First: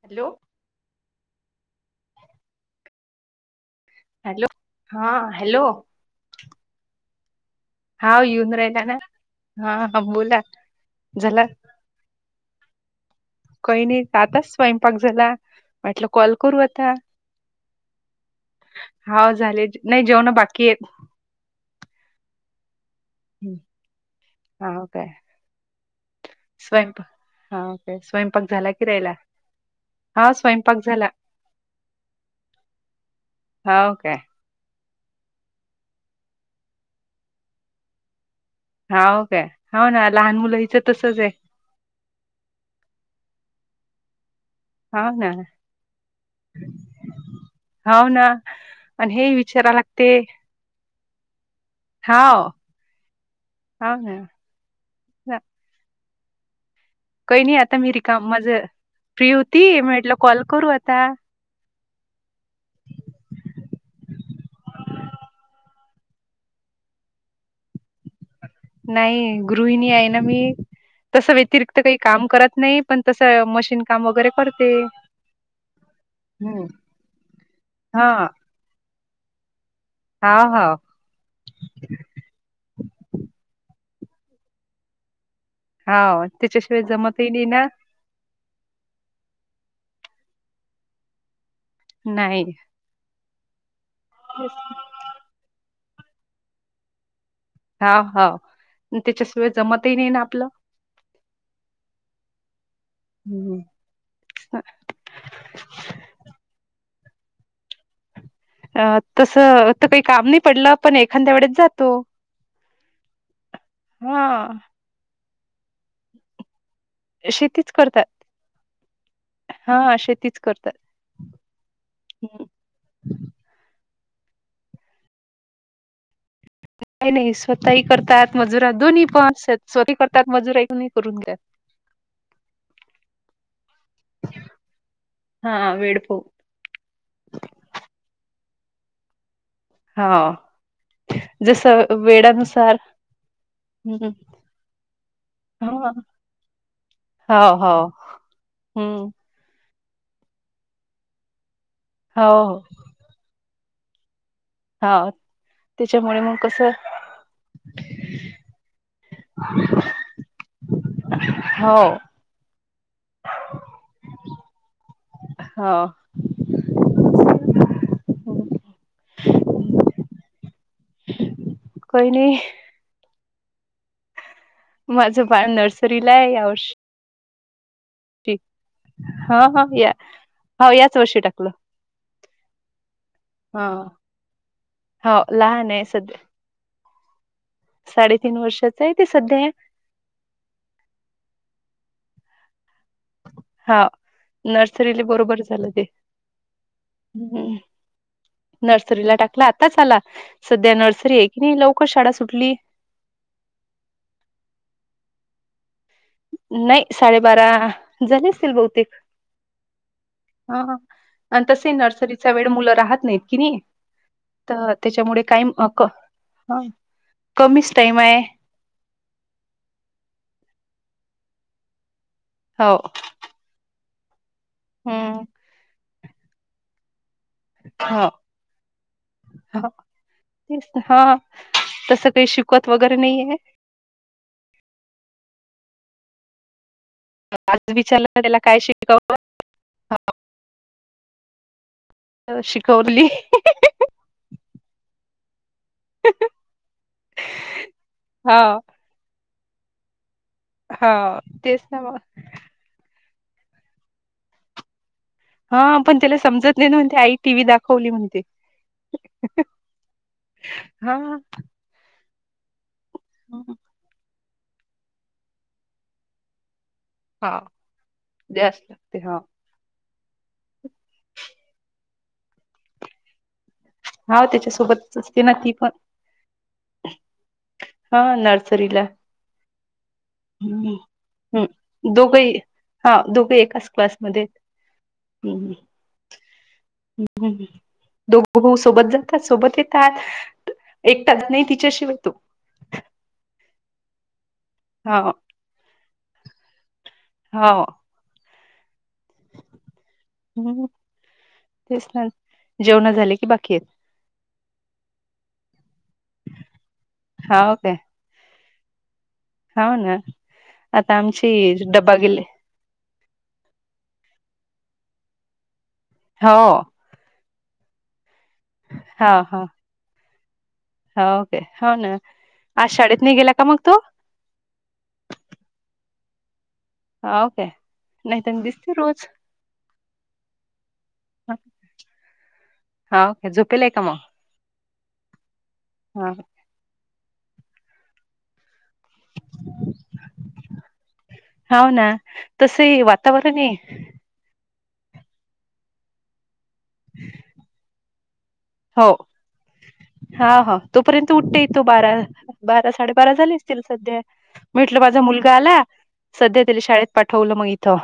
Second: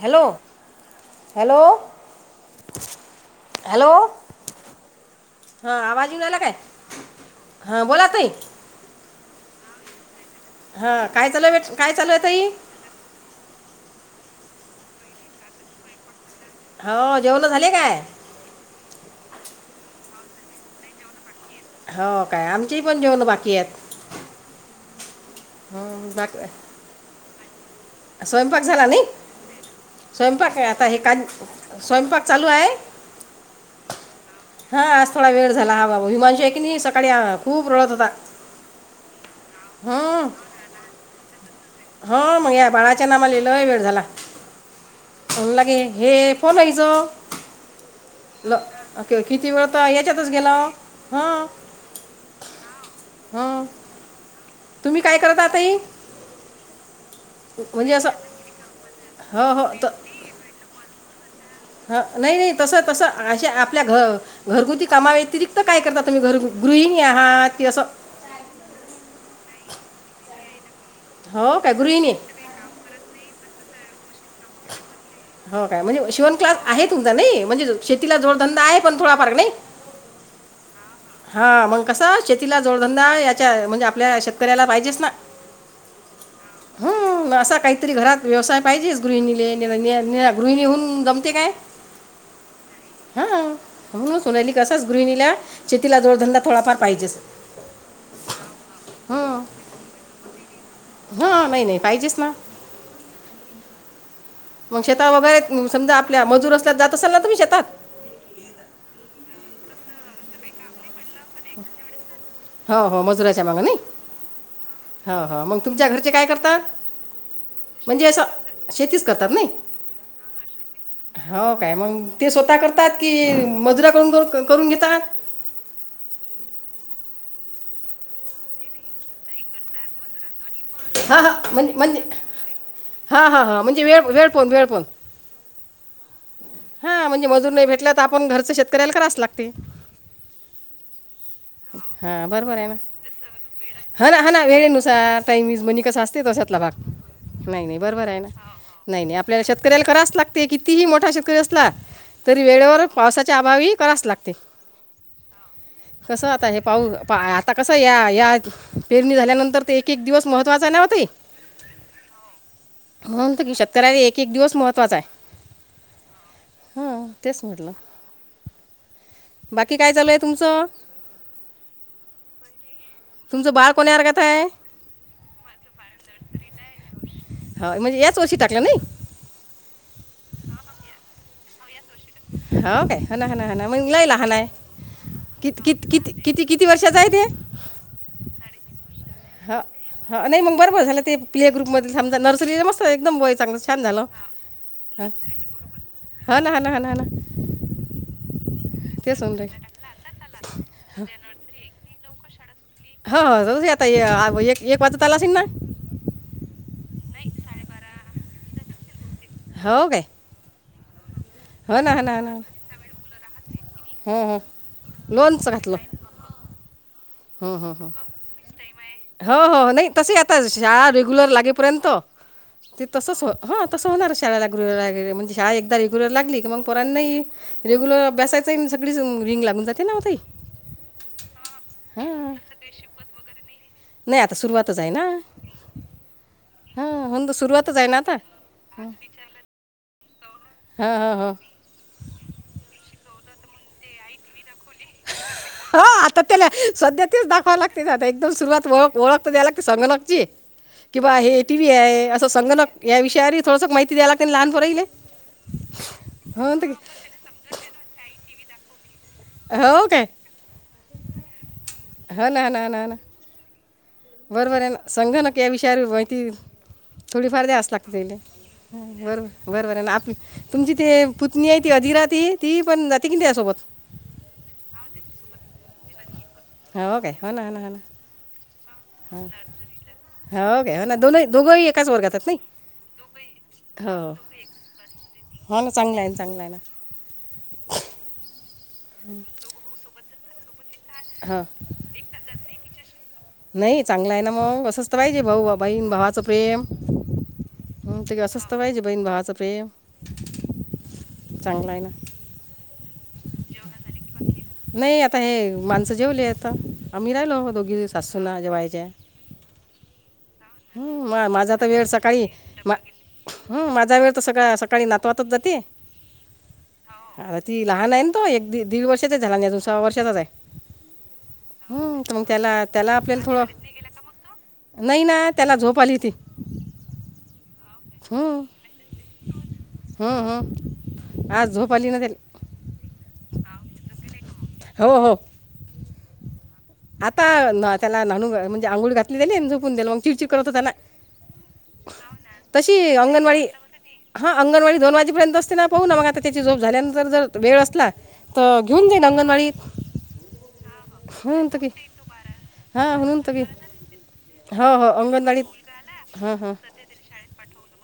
Hello hello hello hello हा hello हा आवाज येऊन रायला काय हां बोला हा ताई येऊन राहिला ना हा हा बोला हा काय झाला चालू काय चालूय तई काही नाही आताच स्वयंपाक झाला म्हटलं कॉल करू आता हो जेवण झाले काय हा झाले नाही जेवण बाकी आहेत हो काय आमचे पण जेवण हं, बाकी आहेत हा काय हम [unintelligible] हाके स्वयंपाक झाला कि रायला स्वयंपाक आहे आता हे का स्वयंपाक चालू आहे हाव काय हा आज थोडा वेळ झाला हा बाबू हिमांशू आहे की नाही सकाळी खूप रळत होता हाव काय? हो ना, लहान मुल इथ तसच आहे. हो, मग या बाळाच्या नामाने लय वेळ झाला. हाव ना होऊन लागे. हे बोलायचो हाव ना ल आणि हे किती वेळ विचारा तर लागते ह्याच्यातच गेला हं. हाव. हां ह तुम्ही काय करता ताई? काही नाही आता मी असं रिकाम माझं, फ्री हो होती म्हटलं कॉल करू आता. ह नाही नाही तस तस अशे आपल्या घ घरगुती कामा व्यतिरिक्त काय करता तुम्ही घरी? गृहिणी आहात की, असं नाही, गृहिणी आहे ना मी. तसं हो काय व्यतिरिक्त काही गृहिणी काम करत नाही, पण तसं मशीन काम वगैरे करते. हो काय? म्हणजे शिवण क्लास हम्म. आहे तुमचा नाही, म्हणजे शेतीला जोडधंदा आहे पण थोड फार नाही. हां हां हां मग कसं शेतीला जोडधंदा याच्या म्हणजे आपल्या शेतकऱ्याला पाहिजेचना, हाव त्याच्याशिवाय जमतही हम् नाही असा ना काहीतरी घरात व्यवसाय? पाहिजेच. गृहिणीले गृहिणी होऊन जमते काय. नाही. हा म्हणून सोनाली कसाच गृहिणीला, शेतीला जोडधंदा थोडाफार पाहिजेच. हाव हाव हं त्याच्याशिवाय जमतही नाही ना आपलं. हां नाही नाही पाहिजेच ना हं ह मग शेतात वगैरे समजा, आपल्या मजूर असल्यात जात असाल ना तुम्ही शेतात? अ तस आता काही काम नाही पडलं. पण एखांद्या एवढेच जातो. हो हो मजुराच्या हा. हा, मग तुमच्या घरचे काय करतात? शेतीच करतात. म्हणजे अस, शेतीच करतात नाही? हा शेतीच करतात. हो काय, मग ते हं. स्वतः करतात कि मजुर- करून घेतात. काही नाही स्वतःही करतात, मजुरा दोन्ही पण आहेत स्वतःही करतात. मजुराही करून हा, घेतात. हा, म्हणजे म्हणजे, हा हा हा म्हणजे वेळ वेळ पण वेळ पण. हा वेळ पाहून. हां, म्हणजे मजुर नाही भेटला तर आपण घरच शेतकऱ्याला करावच लागत. अ हो जस हां बरोबर आहे ना वेळेनुसार. हा ना हा ना वेळेनुसार टाइम इज मनी हो, कसा असते तश्यातला भाग. हो, नाही नाही हो. बरोबर आहे ना नाही हम्म. नाही आपल्याला शेत- शेतकऱ्याला कराच लागते. कितीही मोठा शेतकरी असला, हो, तरी हो. वेळेवर पावसाचे अभावी करावच लागते. हो तिच्या कसं आता हे पाऊस आता कसं या, या पेरणी झाल्यानंतर ते एक एक दिवस महत्त्वाचा हाय नव्ह ते हो म्हणून तर शेतकऱ्याला एक-एक दिवस महत्वाचा हाय. हो. हं. हां. तेच म्हंटलं. हं. बाकी काय चालू हाय तुमचं? काय नाही. तुमचं बाळ कोण्या वर्गात आहे माझं, बाळ नर्सरीला आहे, यावर्षी. हो म्हणजे याच वर्षी ठीक टाकलं नाही आहे. हा हा या हो याच वर्षी टाकलं. हो काय, मग हां. लई लहान हाय. हो कित् लहान आहे कित् कित् सध्या. किती किती वर्षाचा आहेत? साडेतीन वर्षाचं आहे ते सध्या. हा हा नाही मग बरबर झालं ते प्ले ग्रुपमधे थांबता नर्सरीला मस्त एकदम बाॅय चांगल छान हां. झालं. नर्सरीला बरोबर झालं ते. हो ना हं. नर्सरीला तेच होऊन टाकला. राहील आता चला, सध्या नर्सरी आहे की, नाही लवकर शाळा सुटली. हो, होऊ दे आता एक वाजत आला असेल ना, नाही साडेबारा झाले असतील बहुतेक हो काय ह ह तसे हो ना हा ना हा नर्सरीचा ना वेळ मुलं राहत नाहीत कि नाही हो हो तर त्याच्यामुळे काय म क हम् कमीच हम टाइम ह आहे हो हो नाही तसे आता शाळा रेग्युलर लागेपर्यंत हो ते तसच हो तस होणार शाळेला [unintelligible] हम्म म्हणजे शाळा एकदा घुरं लागली की मग पोरांनाही रेग्युलर हो अब्यासायचं सगळीच रिंग लागून हो जाते ना व ताई ते शिकवत वगैरे नाहीये नाही आता सुरुवातच आहे ना हां हो ना, आज सुरुवातच आहे विचारलं आता ना त्याला काय शिकवल हां हां हो [inaudible] शिकवली हो आता त्याला सध्या तेच दाखवाव लागते आता एकदम हा सुरुवात ओळख ओळख संगणक हा तेच ना मग असं या विषयावर श थोडं माहिती्यायला नाही लहानर राईल हा पण त्याला समजत नाही ना म्हण आई टी व्ही दाखवली म्हणते हो काय हा हो ना ना ना ना हम बरोबर आहे संगणक या विषय माहिती हा थोडीफार द्यास लागते त द्यास लागते हा बरो बरोबर आहे तुमची ते पुत्नी आहे ती अधिरा त ती पण जाते की त्यासोबत हा त्याच्यासोबतच असते ना ती पण हो हो काे हो ना हो ना हो ना हा ह काय हो हम् वर्गात आहेत दोघही नाही हा दोघ एकाच हो क्लासमध्ये हम् हो ना चांगलं आहे ना चांगलं आहे ना ह ह् ह् ह दो सोबत जातात सोबत येतात एकटाच हो नाही तिच्याशिवाय तू नाही चांगलं आहे ना मग असंचत हा पाहिजे भाऊ बहीण भावाचं प्रेम हो हं, ते असंच तर पाहिजे बहीण भावाचं प्रेम चांगलं आहे तेच ना जेवण झाली बाकी आहेत नाही आता हे माणसं जेवली आता आम्ही राहिलो हा काय दोघी सासूना जेवायच्या हो ना आता हम् आमची माझा तर वेळ डब्बा गेले सकाळी हम माझा वेळ तर सकाळ सकाळी नातवातच जाते हो अर ती लहान आहे ना तो एक दीड हा वर्षाातच झाला हा नाही दुसऱ्या वर्षातच आहे हो काय हो ना हम् तर मग त्याला आज त्याला शाळेत नाही आपल्याला गेला का मग तो थोडं नाही ना त्याला झोप आली ती हा ओ काे नाहीतना दिसते रोज हम् हम् आज झोप आली नदल हा ओके झोपेल आहे का मग हो हो हा आता त्याला नणू म्हणजे आंघोळ घातली दिले झोपून दिला मग चिडचिड करत हो त्याना हो ना तस वातावरण आहे हां अंगणवाडी दोन वाजेपर्यंत असते ना पाहू ना मग आता त्याची झोप झाल्यानंतर जर वेळ असला तर हो घेऊन जाईन अंगणवाडीत हा हो तोपर्यंत उठते म्हणून य तर तू की बारा बारा हां साडेबारा म्हणून तर झाली की असतील सध्या हो म्हटलं हो माझा मुलगा आला अंगणवाडीत हां सध्या हां तिला शाळेत पाठवलं मग इथं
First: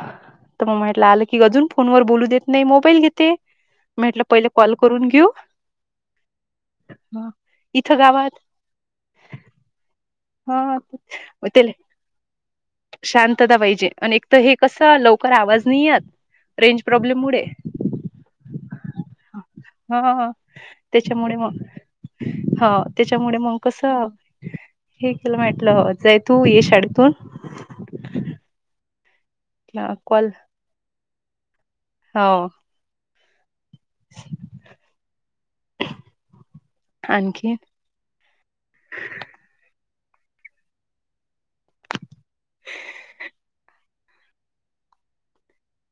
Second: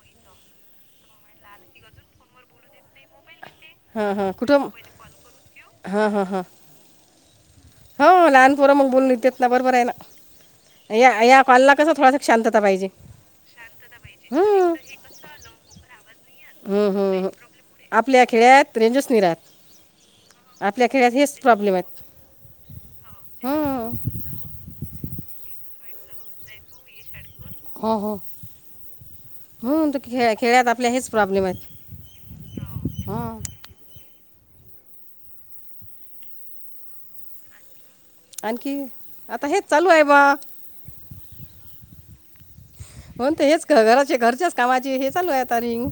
तर मग म्हटलं आलं की अजून फोनवर बोलू देत नाही मोबाईल घेते म्हटलं पहिले कॉल करून घेऊ हं हं हं हा. इथं हो गावात लहानपोर मग बोलून देत ना बरोबर आहे ना ह या या कॉलला कसं थोडासा शांतता पाहिजे शांतता पाहिजे आणि एक तर हे कसं लवकर आव वजनीयत हम् हम्म आपल्या खेड्यात रेंजस निरात ह ह ह त्याच्यामुळे मग आहेत ह त्याच्यामुळे मग कस हां हे केलं माेटलं जाय तू ये शाळेतून हो हो हो त कॉल खे खेळ्यात आपल्या हेच प्रॉब्लेम आहेत हो हां आणखी आणखी आता हेच चालू आहे बा होण ते हेच घराचे घरच्याच कामाचे हे चालू आहेता रिंग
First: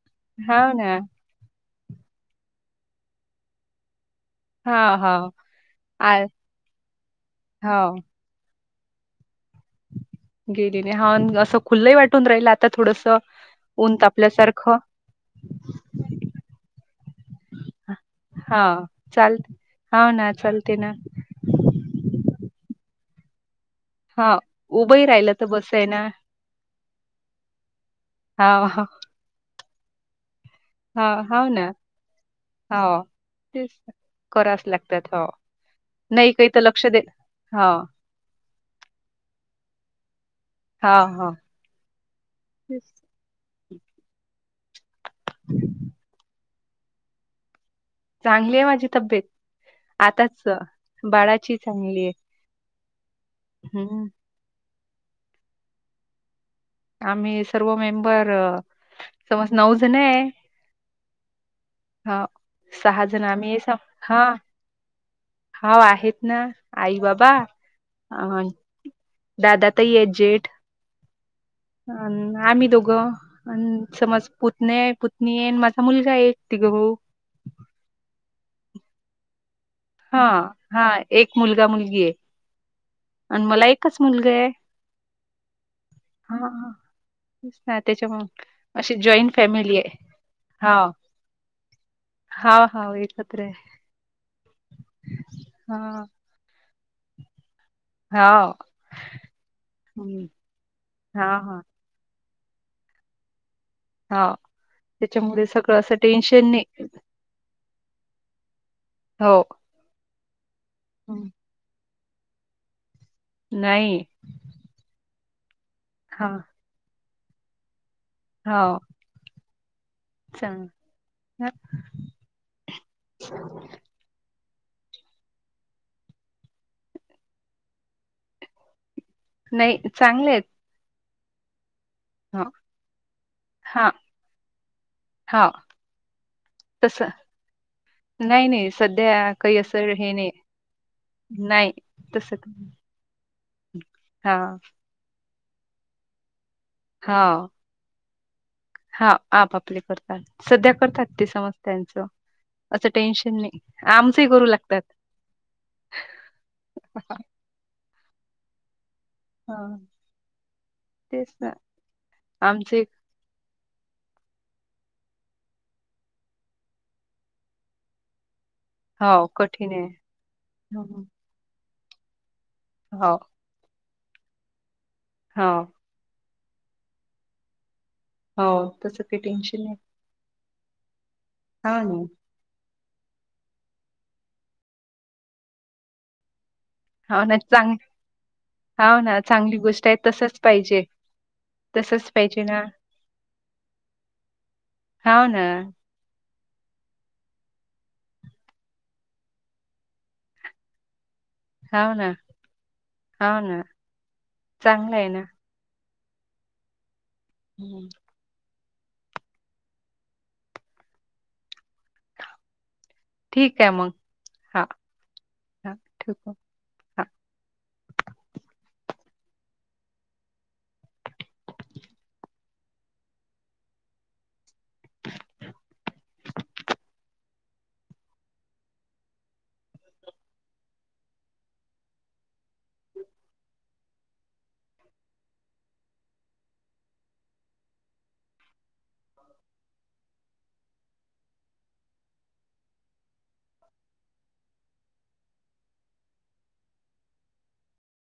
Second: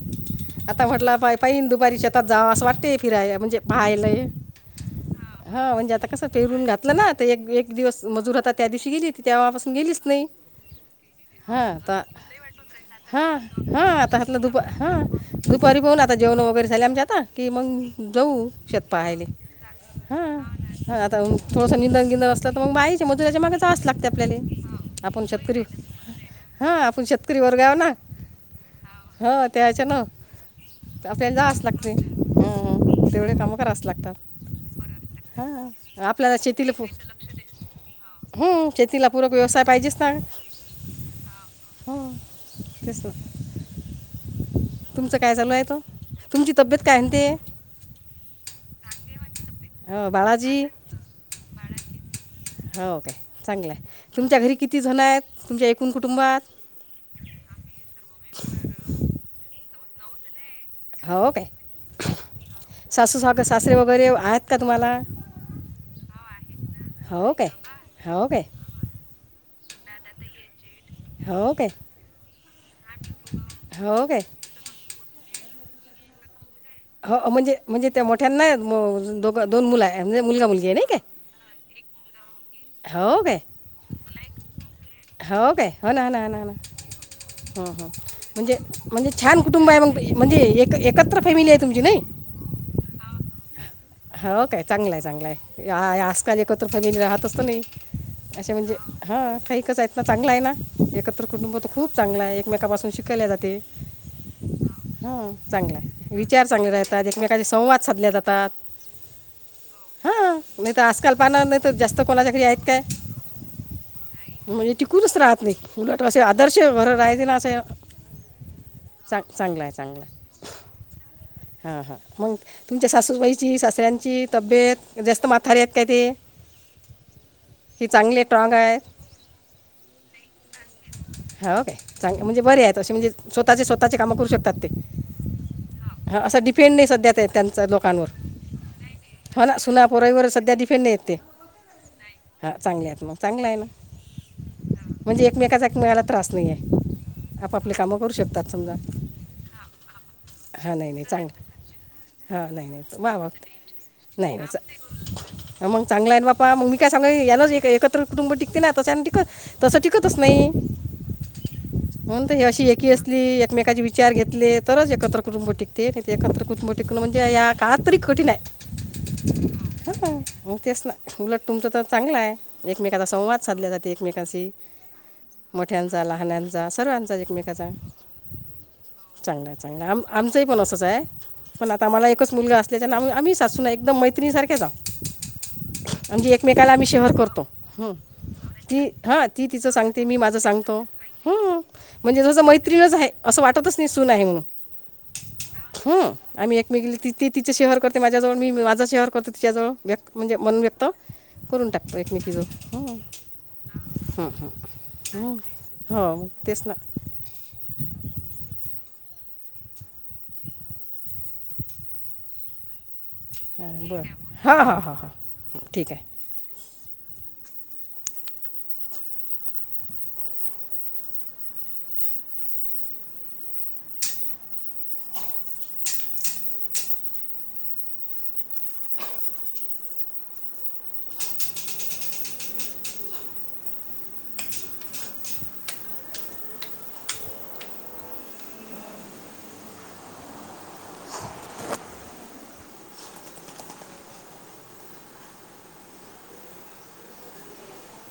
हा आता ना म्हटलं पा पान दु दुपारीच्या शेतात जाव असं वाटतंय फिराय म्हणजे पाहायलाय. हा हो हा म्हणजे आता कस पेरून घातलं ना त, एक एक हो दिवस मजूर आता त्या दिवशी गेली. ती तेव्हापासून गेलीच नाही गेली नाही हा अन असं हां. खुल्लही आता वाटून राहिल आता थोडस हा हा हा ऊन आता दुप तापल्यासारखं ह दुपारी पाहू आता जेवण वगैरे झा ात की मग जाऊ हा शेत पाहायला. चाल हाव हा ना चालते ना आता थोडस निंद गिंद असला तर मग बायच मजुराच्या मागच त्रास लागते हा आपल्याले उभंही आपण राहिलं तर शेतकरी बस आहे ना हा, आपण शेतकरी वर्गावर हाव ना हा तेयच्या ना आपल्या हाव जाचं ना लागते हाव ह तेवढे काम तेच कराचं करावच हो लागतात ह नाही आपल्याला काही तर शेतीला लक्ष फूप दे हा हम शेतीला पूरक व्यवसाय पाहिजेच ना. हा हा हो तेसं तुमचं काय चालू आहे? त तुमची तब्येत काय म्हणते. चांगली आहे माझी तब्येत हो आताच बाळाजी बाळाची चांगली आहे. हां ओ काे चांगलं आहे. हम्म तुमच्या घरी किती जणं आहेत तुमच्या एकूण कुटुंबात? आम्ही सर्व मेंबर समज नऊजण आहे. हो काय हा सहा सासू जण आम्ही सासरे आहे वगैरे हा आहेत का तुम्हाला? हा आहेत ना आई बाबा हो काय हो अ काय दादा ताई ये जेट हो काय अ आम्ही दोघं अ हो काय समज पुतणेत मी ऐन माझा मुलगा एक. हो म्हणजे म्हणजे त्या मोठ्यांना दोघं दोन मुलं आहे म्हणजे हा मुलगा मुलगी आहे हा नाही एक मुलगा, मुलगी आहे. काय हो काय आणि मला एकच मुलगा आहे. हो काय हो ना हो ना हो हो हा तेच ना ना ह ह त्याच्यामुळ म्हणजे अशी म्हणजे जॉईंट छान कुटुंब फॅमिली आहे मग म्हणजे एक एकत्र फॅमिली आहे. तुमची नाही हा हा एकत्र आहे. हो हो काय चांगलंय चांगलाय हा आजकाल एकत्र फॅमिली राहतच नाही. हाव अशे म्हणजे हा काही कच आहेत ना हम्म चांगला आहे ना एकत्र हा कुटुंब हा तर खूप चांगल आहे. एकमेका पासून शिकल्या जाते. हा हम चांगला आहे विचार चांगले राहतात. एकमेकशी संवाद साधले जातात. हो हा नाही तर आजकाल हम्म पाना नाही तर जास्त कोणाच्या घरी आहेत काय. नाही म्हणजे टिकूनच राहत नाही. उलट असे हा आदर्श घर ला असं हाव च चांगलं आहे. चांगलं आहे. चांग हा हा मग तुमच्या सासूबाईची सासऱ्यां ची तब्येत जास्त माथारी आहेत काय ते? हेि चांगले टॉग आहे. नाही चांगलेयेत. हो काय, चांग म्हणजे बरे आहेत असे म्हणजे स्वतःचे हा स्वतःचे काम करू शकतात ते. हाव हा असं डिपेंड नाही तसं सध्या त्या त्यांच लोकांवर नाही, नाही. सध्या हो काही ना असं हे सुनापोराईवर नाही. सध्या डिफेंड नाही ते नाही, हा चांगले आहेत मग चांगला आहे ना. हा म्हणजे एकमेकाचा एकमेकाला त्रास नाही आहे आपली कामं करू शकतो. हा आप आपले करतात सध्या हां नाही नाही करतात ते चांगलं समज त्याचं. हा वा वाग नाही लागतात. मग चांगला आहे बापा मग मी काय सांगल यान एक एकत्र कुटुंब टिकते ना तश टिकत तस हां, टिकतच नाही तेच ना. होण हे अशी आमचंही एकी असली एकमेकाचे विचार घेतले तरच एकत्र कुटुंब टिकते नाही ते एकत्र कुटुंब टिकण म्हणजे या काातरी कठीण आहे हो, कठीण आहे. मग तेच हं, ना हं. उलट तुमच तर चांगलं आहे एकमेकाचा हो, संवाद साधले जाते एकमेकांशी हो, मोठ्यांचा लहानां [unintelligible] ण हो. तसं काही टेन्शन नाही. असच पण हां आता ना. मला एकच मुलगा अस आ च एकदम मैत्रिणी सारखे जा म्हणजे एकमेकाला आम्ही शेहर हो ना, करतो चांग ती हो ना, हा ती चांगली तिचं गोष्ट आहे. सांगते मी माझं तसंच सांगतो पाहिजे. ह तसंच म्हणजे जस पाहिजे ना. मैत्रीणच आहे अस वाटतच नाही सून आहे म्हणून हव ना हं. आम्ही एकमे गेली त ते तिचे शहर करते माझ्याजवळ मी माझं शहर करतो तिच्याजवळ व्यक्त म्हणजे मन व्यक्त करून हो टाकतो ना, एकमे तिझं हो ना. ह चांगलं आहे ना. ह हो तेस ना हम्म ठीक आहे हां मग बरं हां हा हां हां हां हा ठीक आहे क ह